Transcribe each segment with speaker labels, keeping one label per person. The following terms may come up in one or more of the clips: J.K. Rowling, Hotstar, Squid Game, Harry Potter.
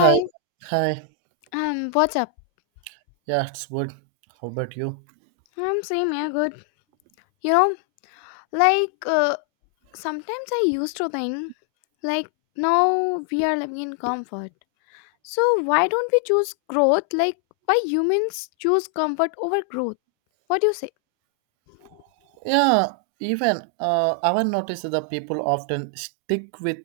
Speaker 1: Hi, hi.
Speaker 2: what's up?
Speaker 1: Yeah, it's good. How about you?
Speaker 2: I'm same, yeah, good. You know, like uh, sometimes I used to think like now we are living in comfort. So why don't we choose growth? Like why humans choose comfort over growth? What do you say?
Speaker 1: Yeah, even I've noticed that people often stick with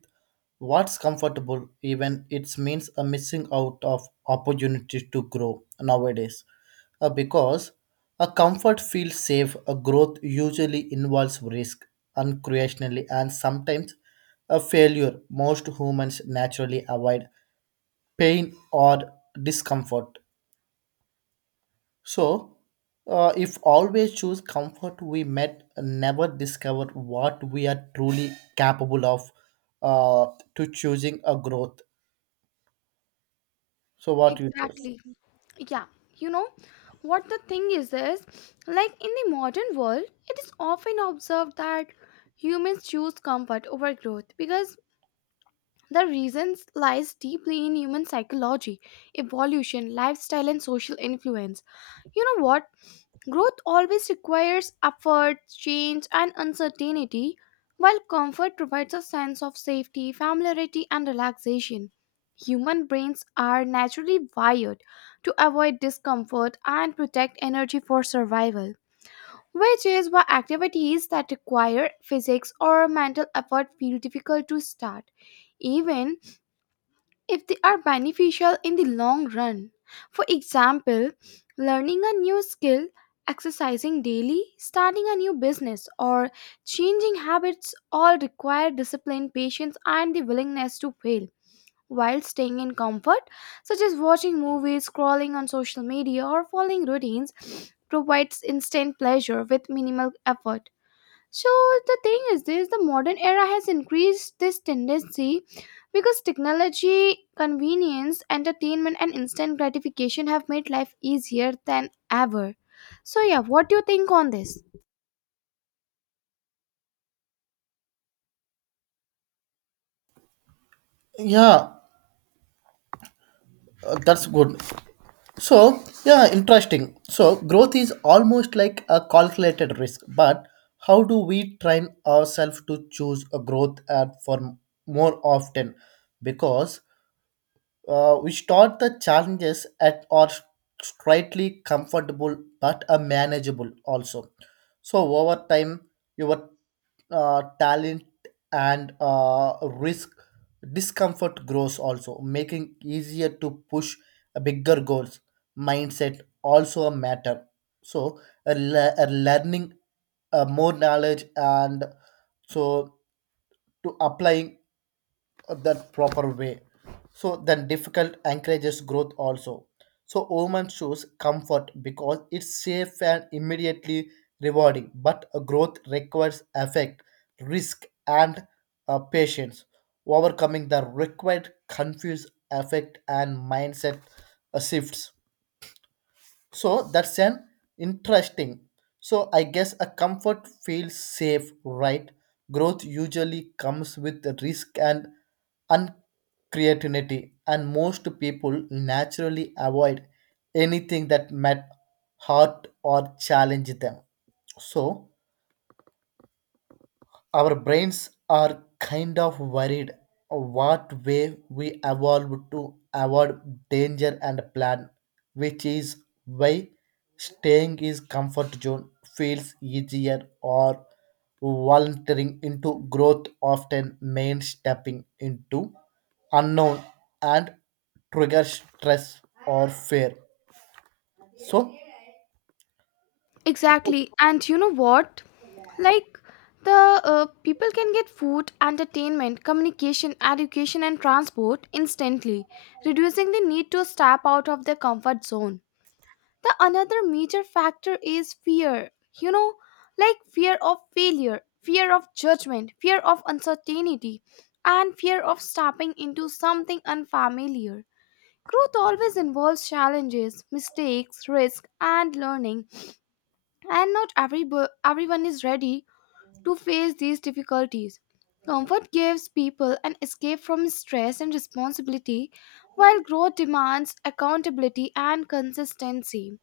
Speaker 1: what's comfortable, even it means a missing out of opportunities to grow nowadays. Because a comfort feels safe, a growth usually involves risk, uncreationally, and sometimes a failure. Most humans naturally avoid pain or discomfort. So, if always choose comfort, we might never discover what we are truly capable of. Uh, to choosing a growth. So, what you just?
Speaker 2: Exactly. Yeah. You know what the thing is like in the modern world, it is often observed that humans choose comfort over growth because the reasons lies deeply in human psychology, evolution, lifestyle and social influence. You know what? Growth always requires effort, change and uncertainty, while comfort provides a sense of safety, familiarity and relaxation. Human brains are naturally wired to avoid discomfort and protect energy for survival, which is why activities that require physics or mental effort feel difficult to start, even if they are beneficial in the long run. For example, learning a new skill, exercising daily, starting a new business, or changing habits all require discipline, patience, and the willingness to fail. While staying in comfort, such as watching movies, scrolling on social media, or following routines, provides instant pleasure with minimal effort. So the thing is this, the modern era has increased this tendency because technology, convenience, entertainment and instant gratification have made life easier than ever. So yeah, what do you think on this?
Speaker 1: Yeah, that's good. So, yeah, interesting. So, growth is almost like a calculated risk, but how do we train ourselves to choose a growth more often? Because which taught the challenges at are slightly comfortable but are manageable also. So over time, your talent and risk discomfort grows also, making easier to push bigger goals. Mindset also a matter. So a learning more knowledge and so to applying that proper way. So then difficult encourages growth also. So women choose comfort because it's safe and immediately rewarding. But a growth requires effect, risk, and patience. Overcoming the required confuse effect and mindset shifts. So that's an interesting. So I guess a comfort feels safe, right? Growth usually comes with the risk and uncreativity, and most people naturally avoid anything that might hurt or challenge them. So our brains are kind of worried what way we evolve to avoid danger and plan, which is why staying is comfort zone feels easier or volunteering into growth often means stepping into unknown and trigger stress or fear. So
Speaker 2: Exactly. And you know what? Like the People can get food, entertainment, communication, education and transport instantly, reducing the need to step out of their comfort zone. The another major factor is fear. You know, like fear of failure, fear of judgment, fear of uncertainty, and fear of stepping into something unfamiliar. Growth always involves challenges, mistakes, risk, and learning, and not every everyone is ready to face these difficulties. Comfort gives people an escape from stress and responsibility, while growth demands accountability and consistency.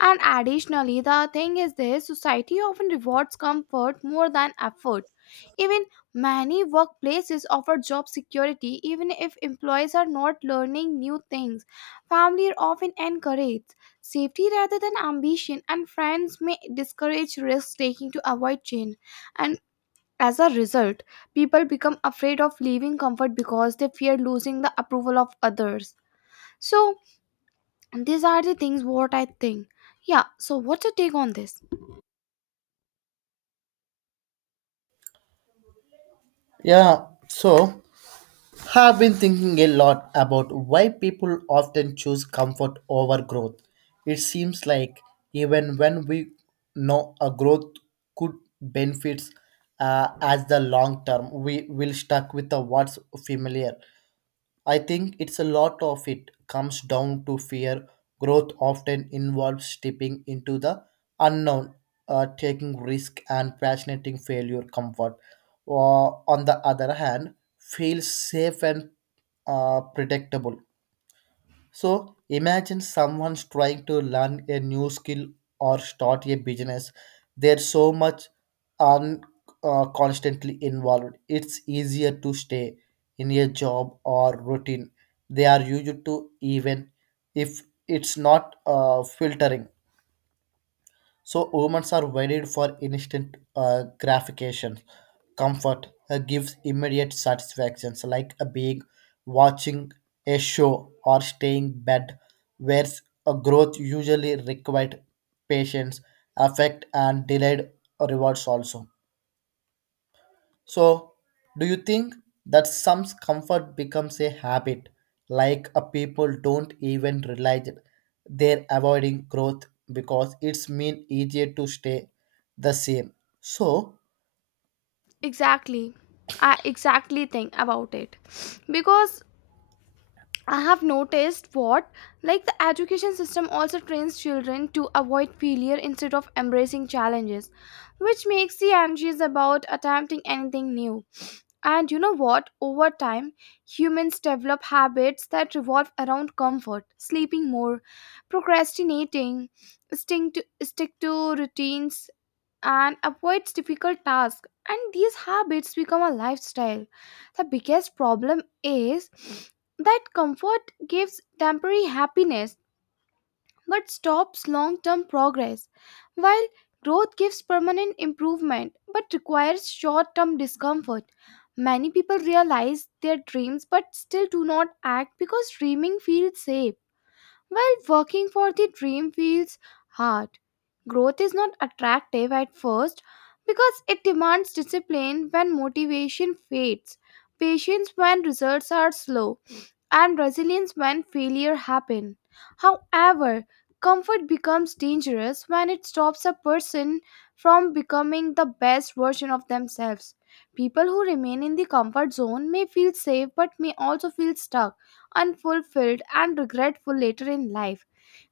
Speaker 2: And additionally, the thing is this, society often rewards comfort more than effort. Even many workplaces offer job security, even if employees are not learning new things. Family often encourages safety rather than ambition, and friends may discourage risk taking to avoid change. And as a result, people become afraid of leaving comfort because they fear losing the approval of others. So, and these are the things what I think. Yeah, so what's your take on this?
Speaker 1: yeah, so have been thinking a lot about why people often choose comfort over growth. It seems like even when we know a growth could benefits as the long term, we will stuck with the what's familiar. I think it's a lot of it comes down to fear. Growth often involves stepping into the unknown, taking risk, and passionating failure comfort. Or on the other hand, feels safe and predictable. So imagine someone's trying to learn a new skill or start a business. There's so much un, constantly involved. It's easier to stay in a job or routine. They are used to even if it's not filtering. So humans are wired for instant gratification comfort gives immediate satisfactions like a being watching a show or staying bed, whereas a growth usually required patience affect and delayed rewards also. So do you think that some comfort becomes a habit, like a people don't even realize it they're avoiding growth because it's mean easier to stay the same? So
Speaker 2: Exactly. I exactly think about it. Because I have noticed what, like the education system also trains children to avoid failure instead of embracing challenges, which makes the anxious about attempting anything new. And you know what? Over time, humans develop habits that revolve around comfort, sleeping more, procrastinating, stick to routines, and avoids difficult tasks, and these habits become a lifestyle. The biggest problem is that comfort gives temporary happiness but stops long-term progress, while growth gives permanent improvement but requires short-term discomfort. Many people realize their dreams but still do not act because dreaming feels safe, while working for the dream feels hard. Growth is not attractive at first because it demands discipline when motivation fades, patience when results are slow, and resilience when failure happen. However, comfort becomes dangerous when it stops a person from becoming the best version of themselves. People who remain in the comfort zone may feel safe but may also feel stuck, unfulfilled, and regretful later in life.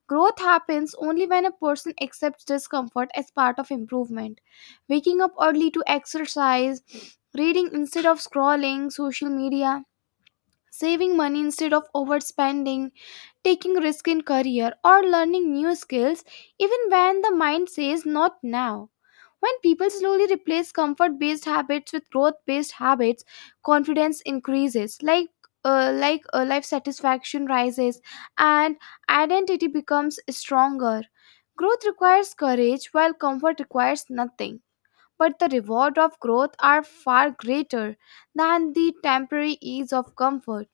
Speaker 2: Growth happens only when a person accepts discomfort as part of improvement. Waking up early to exercise, reading instead of scrolling social media, saving money instead of overspending, taking risk in career or learning new skills even when the mind says not now. When people slowly replace comfort based habits with growth based habits, confidence increases, life satisfaction rises and identity becomes stronger. Growth requires courage while comfort requires nothing. But the reward of growth are far greater than the temporary ease of comfort.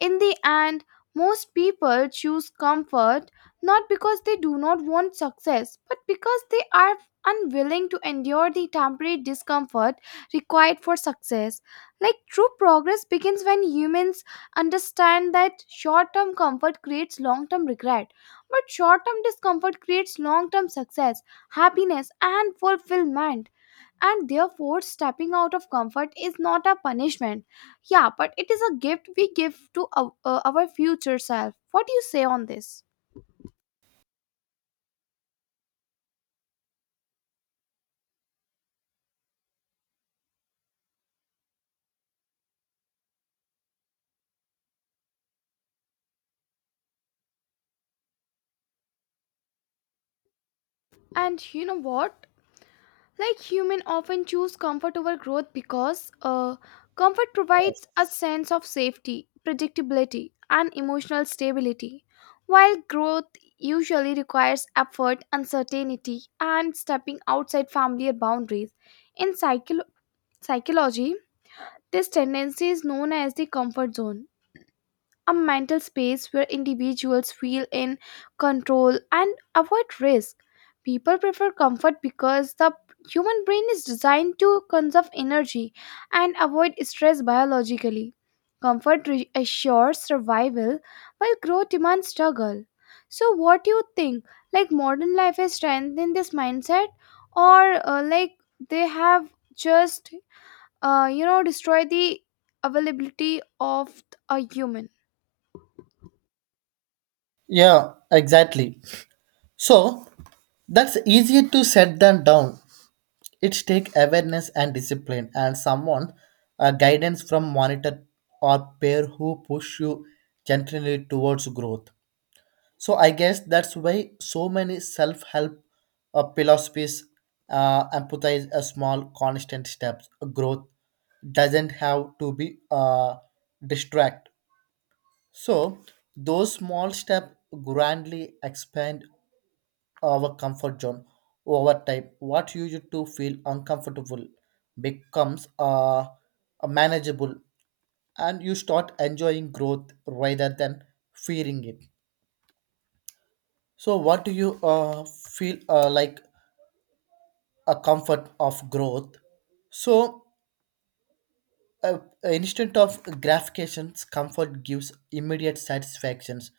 Speaker 2: In the end, most people choose comfort not because they do not want success, but because they are unwilling to endure the temporary discomfort required for success. Like true progress begins when humans understand that short term comfort creates long term regret, but short term discomfort creates long term success, happiness, and fulfillment. And therefore, stepping out of comfort is not a punishment, yeah, but it is a gift we give to our future self. What do you say on this? And you know what? Like human often choose comfort over growth because comfort provides a sense of safety, predictability, and emotional stability, while growth usually requires effort, uncertainty, and stepping outside familiar boundaries. In psychology, this tendency is known as the comfort zone, a mental space where individuals feel in control and avoid risk. People prefer comfort because the human brain is designed to conserve energy and avoid stress biologically. Assures survival while growth demands struggle. So, what do you think? Like modern life has strengthened this mindset, or like they have just, you know, destroyed the availability of a human?
Speaker 1: yeah, exactly. So that's easier to set than down. It takes awareness and discipline and someone guidance from monitor or peer who push you gently towards growth. So I guess that's why so many self-help philosophies empathize a small constant steps. Growth doesn't have to be distract. So those small steps grandly expand our comfort zone over time what you used to feel uncomfortable becomes manageable and you start enjoying growth rather than fearing it. So what do you feel like a comfort of growth? So a, instant of gratifications, comfort gives immediate satisfactions.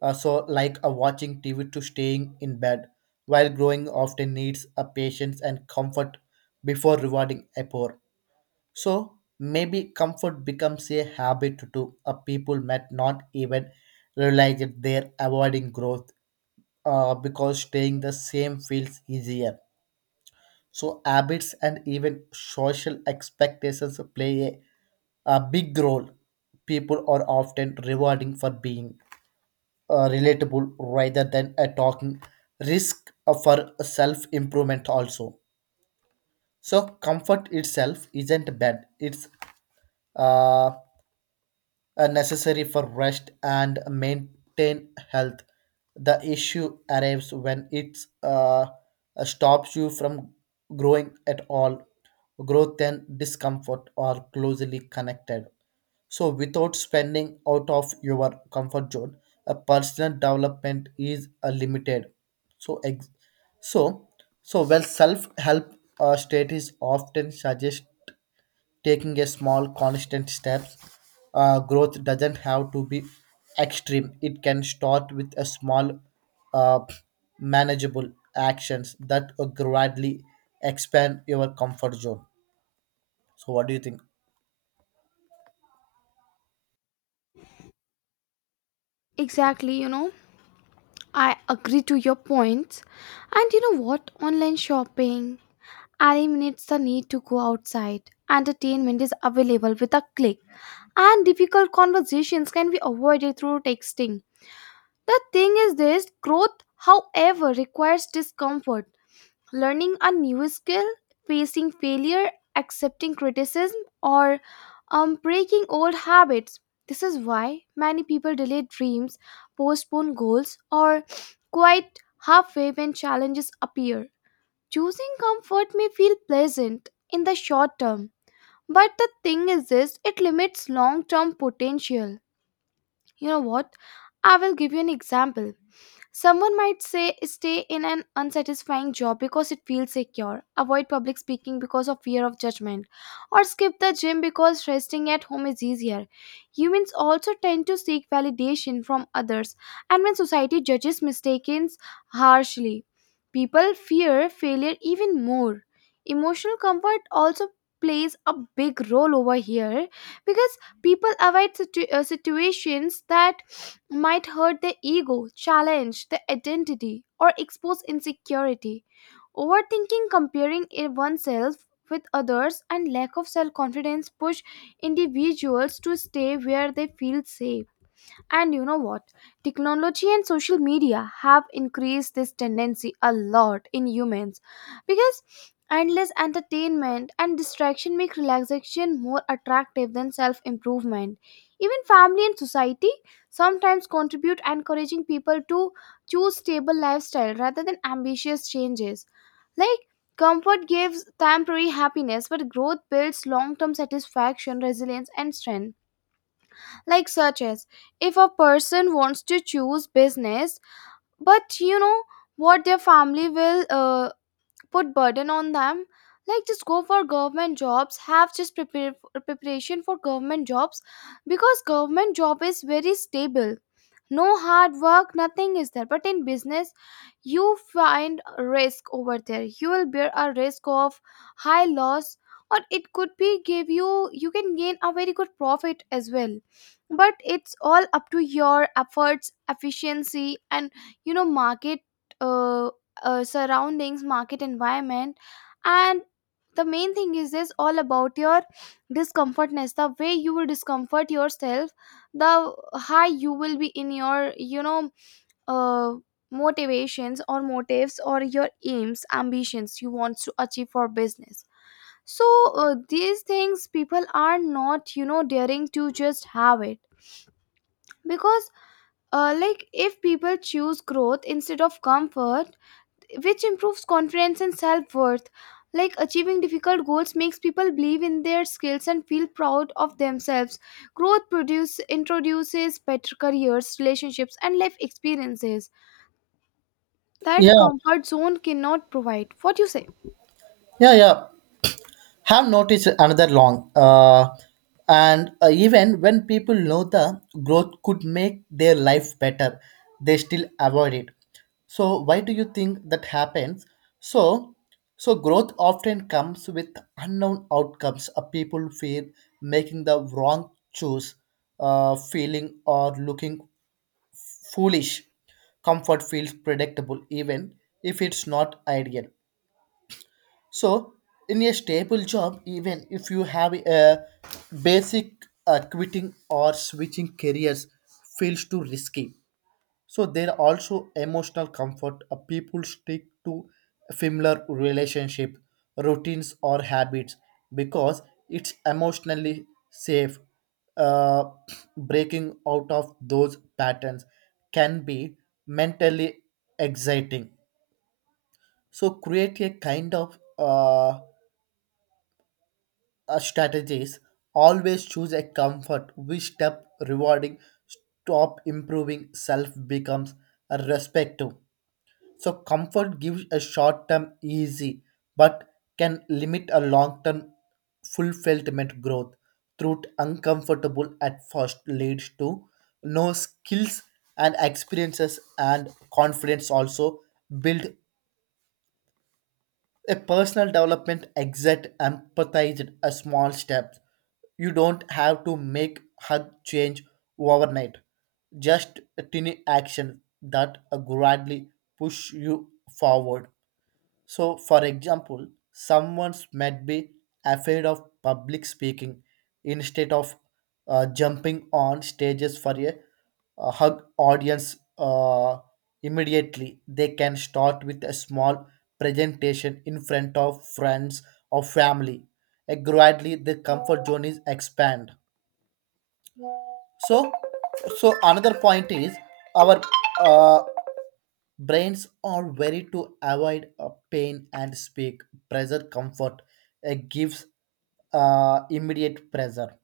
Speaker 1: So, like a watching TV to staying in bed, while growing often needs a patience and comfort before rewarding effort. So, maybe comfort becomes a habit to a people might not even realize that they're avoiding growth because staying the same feels easier. So habits and even social expectations play a big role. People are often rewarding for being relatable rather than a talking risk for self improvement also. So comfort itself isn't bad. It's uh, necessary for rest and maintain health. The issue arrives when it uh, stops you from growing at all. Growth and discomfort are closely connected. So, without spending out of your comfort zone, a personal development is limited. So, ex- so, so, well, self help state is often suggest taking a small constant steps. Growth doesn't have to be extreme, it can start with a small uh, manageable actions that gradually expand your comfort zone. So what do you think?
Speaker 2: Exactly, you know, I agree to your points. And you know what? Online shopping eliminates the need to go outside. Entertainment is available with a click, and difficult conversations can be avoided through texting. The thing is, this growth, however, requires discomfort. Learning a new skill, facing failure, accepting criticism, or breaking old habits. This is why many people delay dreams, postpone goals, or quit halfway when challenges appear. Choosing comfort may feel pleasant in the short term, but the thing is this, it limits long term potential. You know what? I will give you an example. Someone might say stay in an unsatisfying job because it feels secure, avoid public speaking because of fear of judgment, or skip the gym because resting at home is easier. Humans also tend to seek validation from others, and when society judges mistakes harshly, people fear failure even more. Emotional comfort also plays a big role over here because people avoid situations that might hurt the ego, challenge the identity, or expose insecurity. Overthinking, oneself with others, and lack of self confidence push individuals to stay where they feel safe. And you know what? Technology and social media have increased this tendency a lot in humans because endless entertainment and distraction make relaxation more attractive than self improvement. Even family and society sometimes contribute encouraging people to choose stable lifestyle rather than ambitious changes. Like comfort gives temporary happiness, but growth builds long term satisfaction, resilience, and strength, like such as if a person wants to choose business, but you know what, their family will put burden on them, like just go for government jobs, have just prepare preparation for government jobs, because government job is very stable, no hard work nothing is there. But in business you find risk over there, you will bear a risk of high loss, or it could be give you you can gain a very good profit as well. But it's all up to your efforts efficiency and you know market, uh, surroundings, market environment. And the main thing is this, all about your discomfortness, the way you will discomfort yourself, the high you will be in your you know, uh, motivations or motives or your aims ambitions you want to achieve for business. So these things people are not you know daring to just have it, because like if people choose growth instead of comfort, which improves confidence and self worth. Like achieving difficult goals makes people believe in their skills and feel proud of themselves. Introduces better careers, relationships, and life experiences that
Speaker 1: Yeah,
Speaker 2: comfort zone cannot provide. What do you say?
Speaker 1: yeah, yeah. Have noticed another long and even when people know the growth could make their life better they still avoid it. So why do you think that happens? So so growth often comes with unknown outcomes. People fear making the wrong choice, feeling or looking foolish. Comfort feels predictable even if it's not ideal. So, in a stable job, even if you have a basic quitting or switching careers feels too risky. So there are also emotional comfort. People stick to familiar relationship, routines or habits because it's emotionally safe. Uh, Breaking out of those patterns can be mentally exciting. So create a kind of strategies always choose a comfort which step rewarding stop improving self becomes a respective. So comfort gives a short term easy but can limit a long term fulfillment growth through uncomfortable at first leads to no skills and experiences and confidence also build a personal development exit empathized a small step. You don't have to make hug change overnight. Just a tiny action that gradually push you forward. So, for example, someone might be afraid of public speaking instead of jumping on stages for a hug audience immediately. They can start with a small presentation in front of friends or family. And gradually, the comfort zone is expand. So, so, another point is our uh, brains are very to avoid pain and speak pressure comfort gives immediate pressure.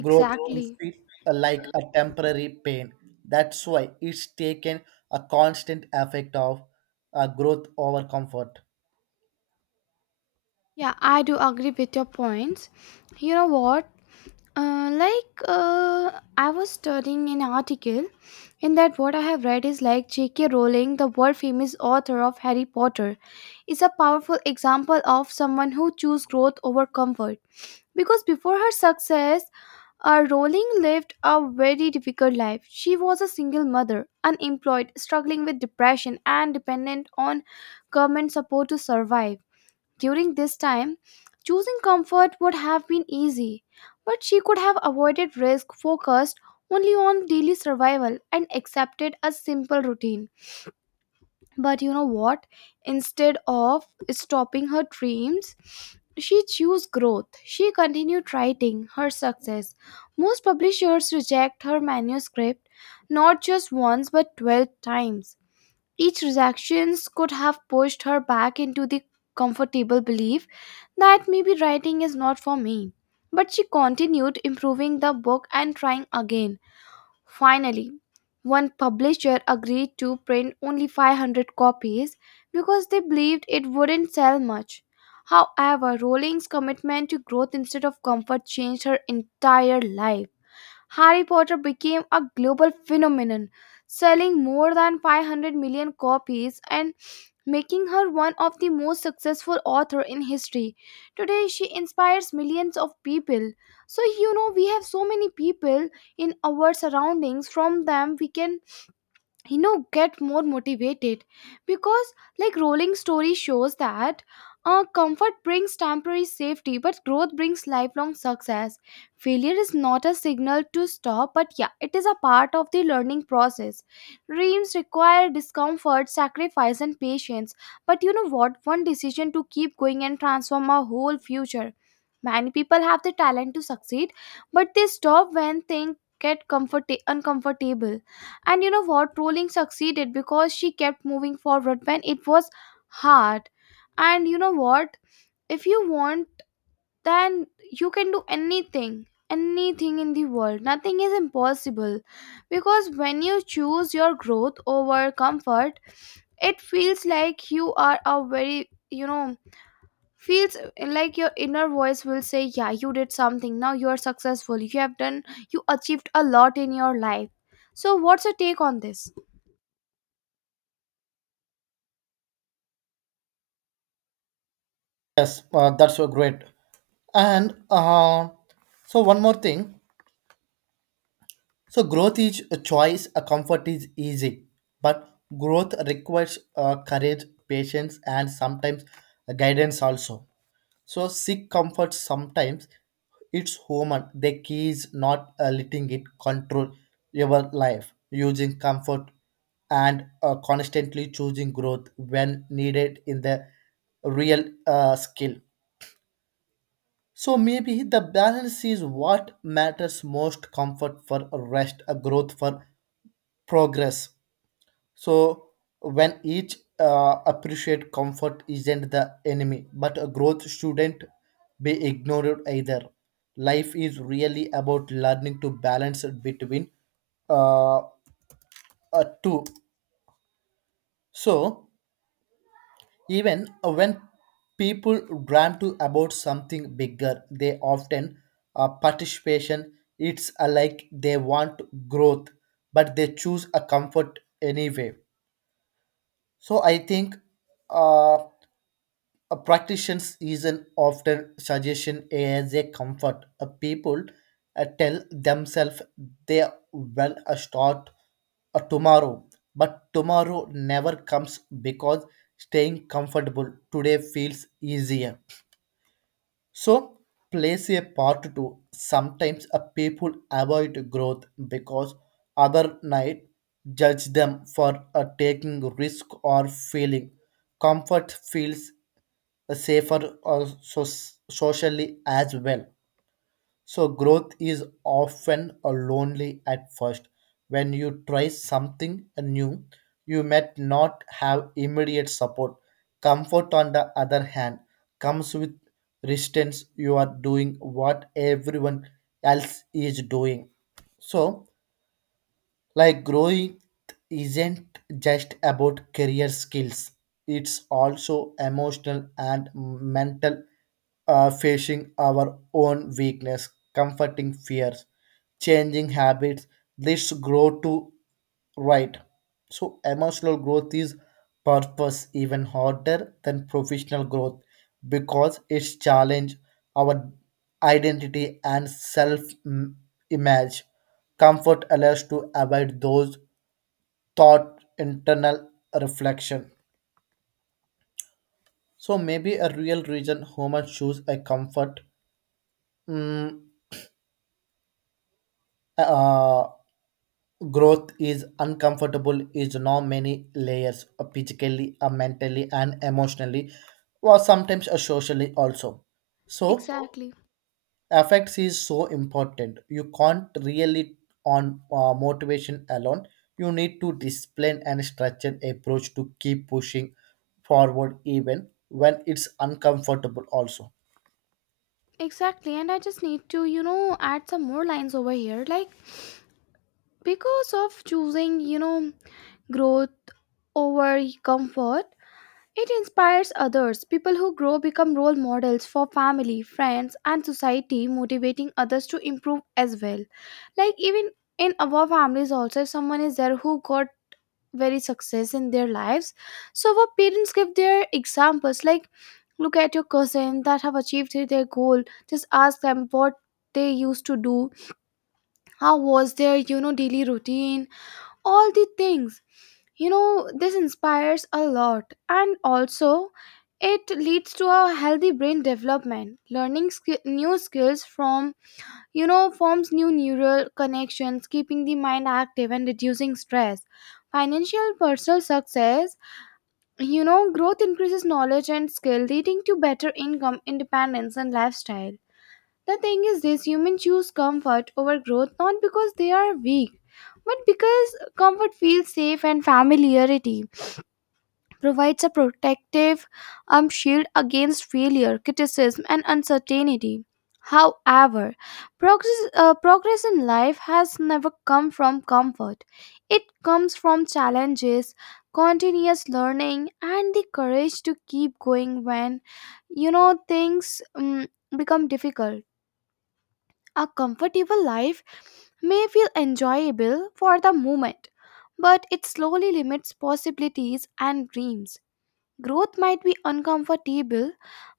Speaker 1: Growth can feel like a temporary pain. That's why it's taken a constant effect of growth over comfort.
Speaker 2: Yeah, I do agree with your points. You know what? Uh, like uh, I was studying an article in that what I have read is like J.K. Rowling, the world famous author of Harry Potter, is a powerful example of someone who chose growth over comfort. Because before her success, Rowling lived a very difficult life. She was a single mother, unemployed, struggling with depression, and dependent on government support to survive. During this time, choosing comfort would have been easy, but she could have avoided risk, focused only on daily survival, and accepted a simple routine. But you know what? Instead of stopping her dreams, she chose growth. She continued writing her success. Most publishers reject her manuscript not just once but 12 times. Each rejection could have pushed her back into the comfortable belief that maybe writing is not for me. But she continued improving the book and trying again. Finally, one publisher agreed to print only 500 copies because they believed it wouldn't sell much. However, Rowling's commitment to growth instead of comfort changed her entire life. Harry Potter became a global phenomenon, selling more than 500 million copies and making her one of the most successful authors in history. Today, she inspires millions of people. So, you know, we have so many people in our surroundings. From them, we can get more motivated, because like rolling story shows that comfort brings temporary safety but growth brings lifelong success. Failure is not a signal to stop, but yeah, it is a part of the learning process. Dreams require discomfort, sacrifice, and patience, but you know what? One decision to keep going and transform our whole future. Many people have the talent to succeed, but they stop when things get uncomfortable. And you know what? Trolling succeeded because she kept moving forward when it was hard. And you know what? If you want, then you can do anything, anything in the world. Nothing is impossible. Because when you choose your growth over comfort, it feels like you are a very, feels like your inner voice will say, "Yeah, you did something. Now you are successful. You achieved a lot in your life." So, what's your take on this?
Speaker 1: Yes, that's so great. And so one more thing. So growth is a choice, a comfort is easy, but growth requires courage, patience, and sometimes guidance also. So seek comfort sometimes. It's human. The key is not letting it control your life. Using comfort and constantly choosing growth when needed in the real skill. So maybe the balance is what matters most: comfort for rest, a growth for progress. So when each appreciate comfort isn't the enemy, but a growth shouldn't be ignored either. Life is really about learning to balance between uh, two. So even when people dream to about something bigger, they often participation. It's like they want growth, but they choose a comfort anyway. So I think uh, a practitioner's is an often suggestion as a comfort. A people tell themselves they will start tomorrow, but tomorrow never comes because staying comfortable today feels easier. So plays a part too. Sometimes a people avoid growth because other night judge them for taking risk or feeling comfort feels safer or socially as well. So, growth is often a lonely at first. When you try something new, you might not have immediate support. Comfort, on the other hand, comes with resistance. You are doing what everyone else is doing. So, like growing isn't just about career skills, it's also emotional and mental facing our own weakness, comforting fears, changing habits. Let's grow to right. So emotional growth is purpose even harder than professional growth because it's challenge our identity and self image. Comfort allows to avoid those thought internal reflection. So maybe a real reason humans choose a comfort mm, uh, growth is uncomfortable is now many layers physically, mentally and emotionally, or sometimes socially also. So
Speaker 2: Exactly.
Speaker 1: affects is so important. You can't really on motivation alone. You need to discipline and structured approach to keep pushing forward even when it's uncomfortable also.
Speaker 2: Exactly. And I just need to, you know, add some more lines over here. Like, because of choosing, you know, growth over comfort, it inspires others. People who grow become role models for family, friends, and society, motivating others to improve as well. Like, even in our families, also, if someone is there who got very success in their lives, so our parents give their examples like, look at your cousin that have achieved their goal. Just ask them what they used to do, how was their, you know, daily routine, all the things. You know, this inspires a lot. And also, it leads to a healthy brain development. Learning new skills from, you know, forms new neural connections, keeping the mind active and reducing stress. Financial personal success, you know, growth increases knowledge and skill, leading to better income, independence, and lifestyle. The thing is, this humans choose comfort over growth not because they are weak, but because comfort feels safe and familiarity provides a protective shield against failure, criticism, and uncertainty. However, progress in life has never come from comfort. It comes from challenges, continuous learning, and the courage to keep going when, you know, things become difficult. A comfortable life may feel enjoyable for the moment, but it slowly limits possibilities and dreams. Growth might be uncomfortable,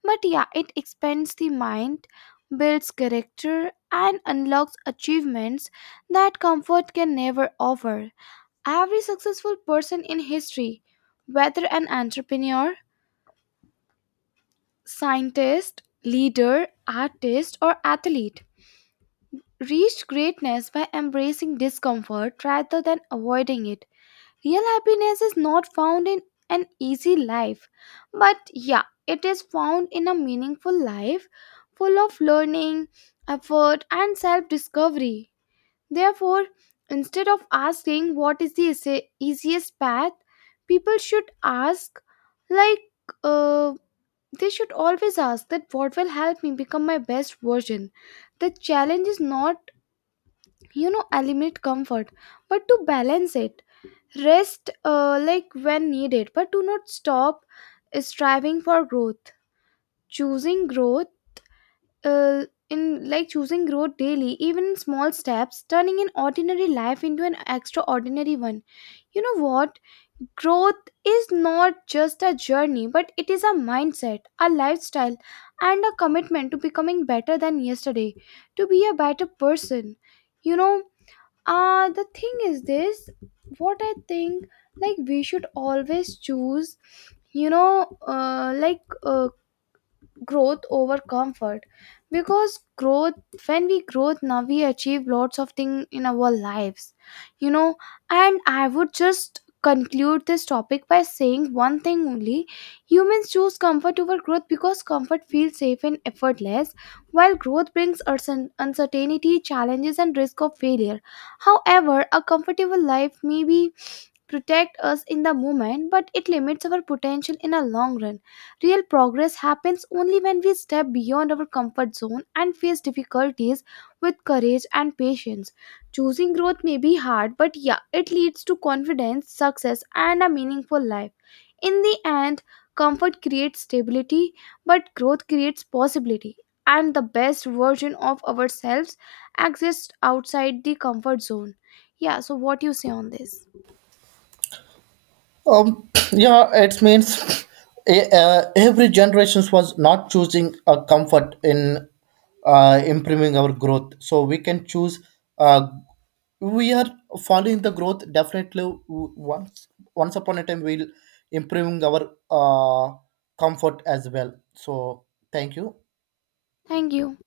Speaker 2: but yeah, it expands the mind, builds character, and unlocks achievements that comfort can never offer. Every successful person in history, whether an entrepreneur, scientist, leader, artist, or athlete, reached greatness by embracing discomfort rather than avoiding it. Real happiness is not found in an easy life, but yeah, it is found in a meaningful life full of learning, effort, and self discovery. Therefore, instead of asking what is the easiest path, people should ask, like, uh, they should always ask that what will help me become my best version. The challenge is not, you know, eliminate comfort, but to balance it. Rest like when needed, but do not stop striving for growth. Choosing growth, uh, in like choosing growth daily, even in small steps, turning an ordinary life into an extraordinary one. You know what? Growth is not just a journey, but it is a mindset, a lifestyle, and a commitment to becoming better than yesterday, to be a better person. You know, the thing is this, what I think, like we should always choose, you know uh, like uh, growth over comfort, because growth, when we growth, now we achieve lots of things in our lives, you know. And I would just conclude this topic by saying one thing only. Humans choose comfort over growth because comfort feels safe and effortless, while growth brings uncertainty, challenges, and risk of failure. However, a comfortable life may be protect us in the moment, but it limits our potential in a long run. Real progress happens only when we step beyond our comfort zone and face difficulties with courage and patience. Choosing growth may be hard, but yeah, it leads to confidence, success, and a meaningful life. In the end, comfort creates stability, but growth creates possibility. And the best version of ourselves exists outside the comfort zone. Yeah, so what do you say on this?
Speaker 1: Yeah, it means every generations was not choosing a comfort in improving our growth. So we can choose. Uh, we are following the growth definitely. Once once upon a time, we'll improving our comfort as well. So thank you.
Speaker 2: Thank you.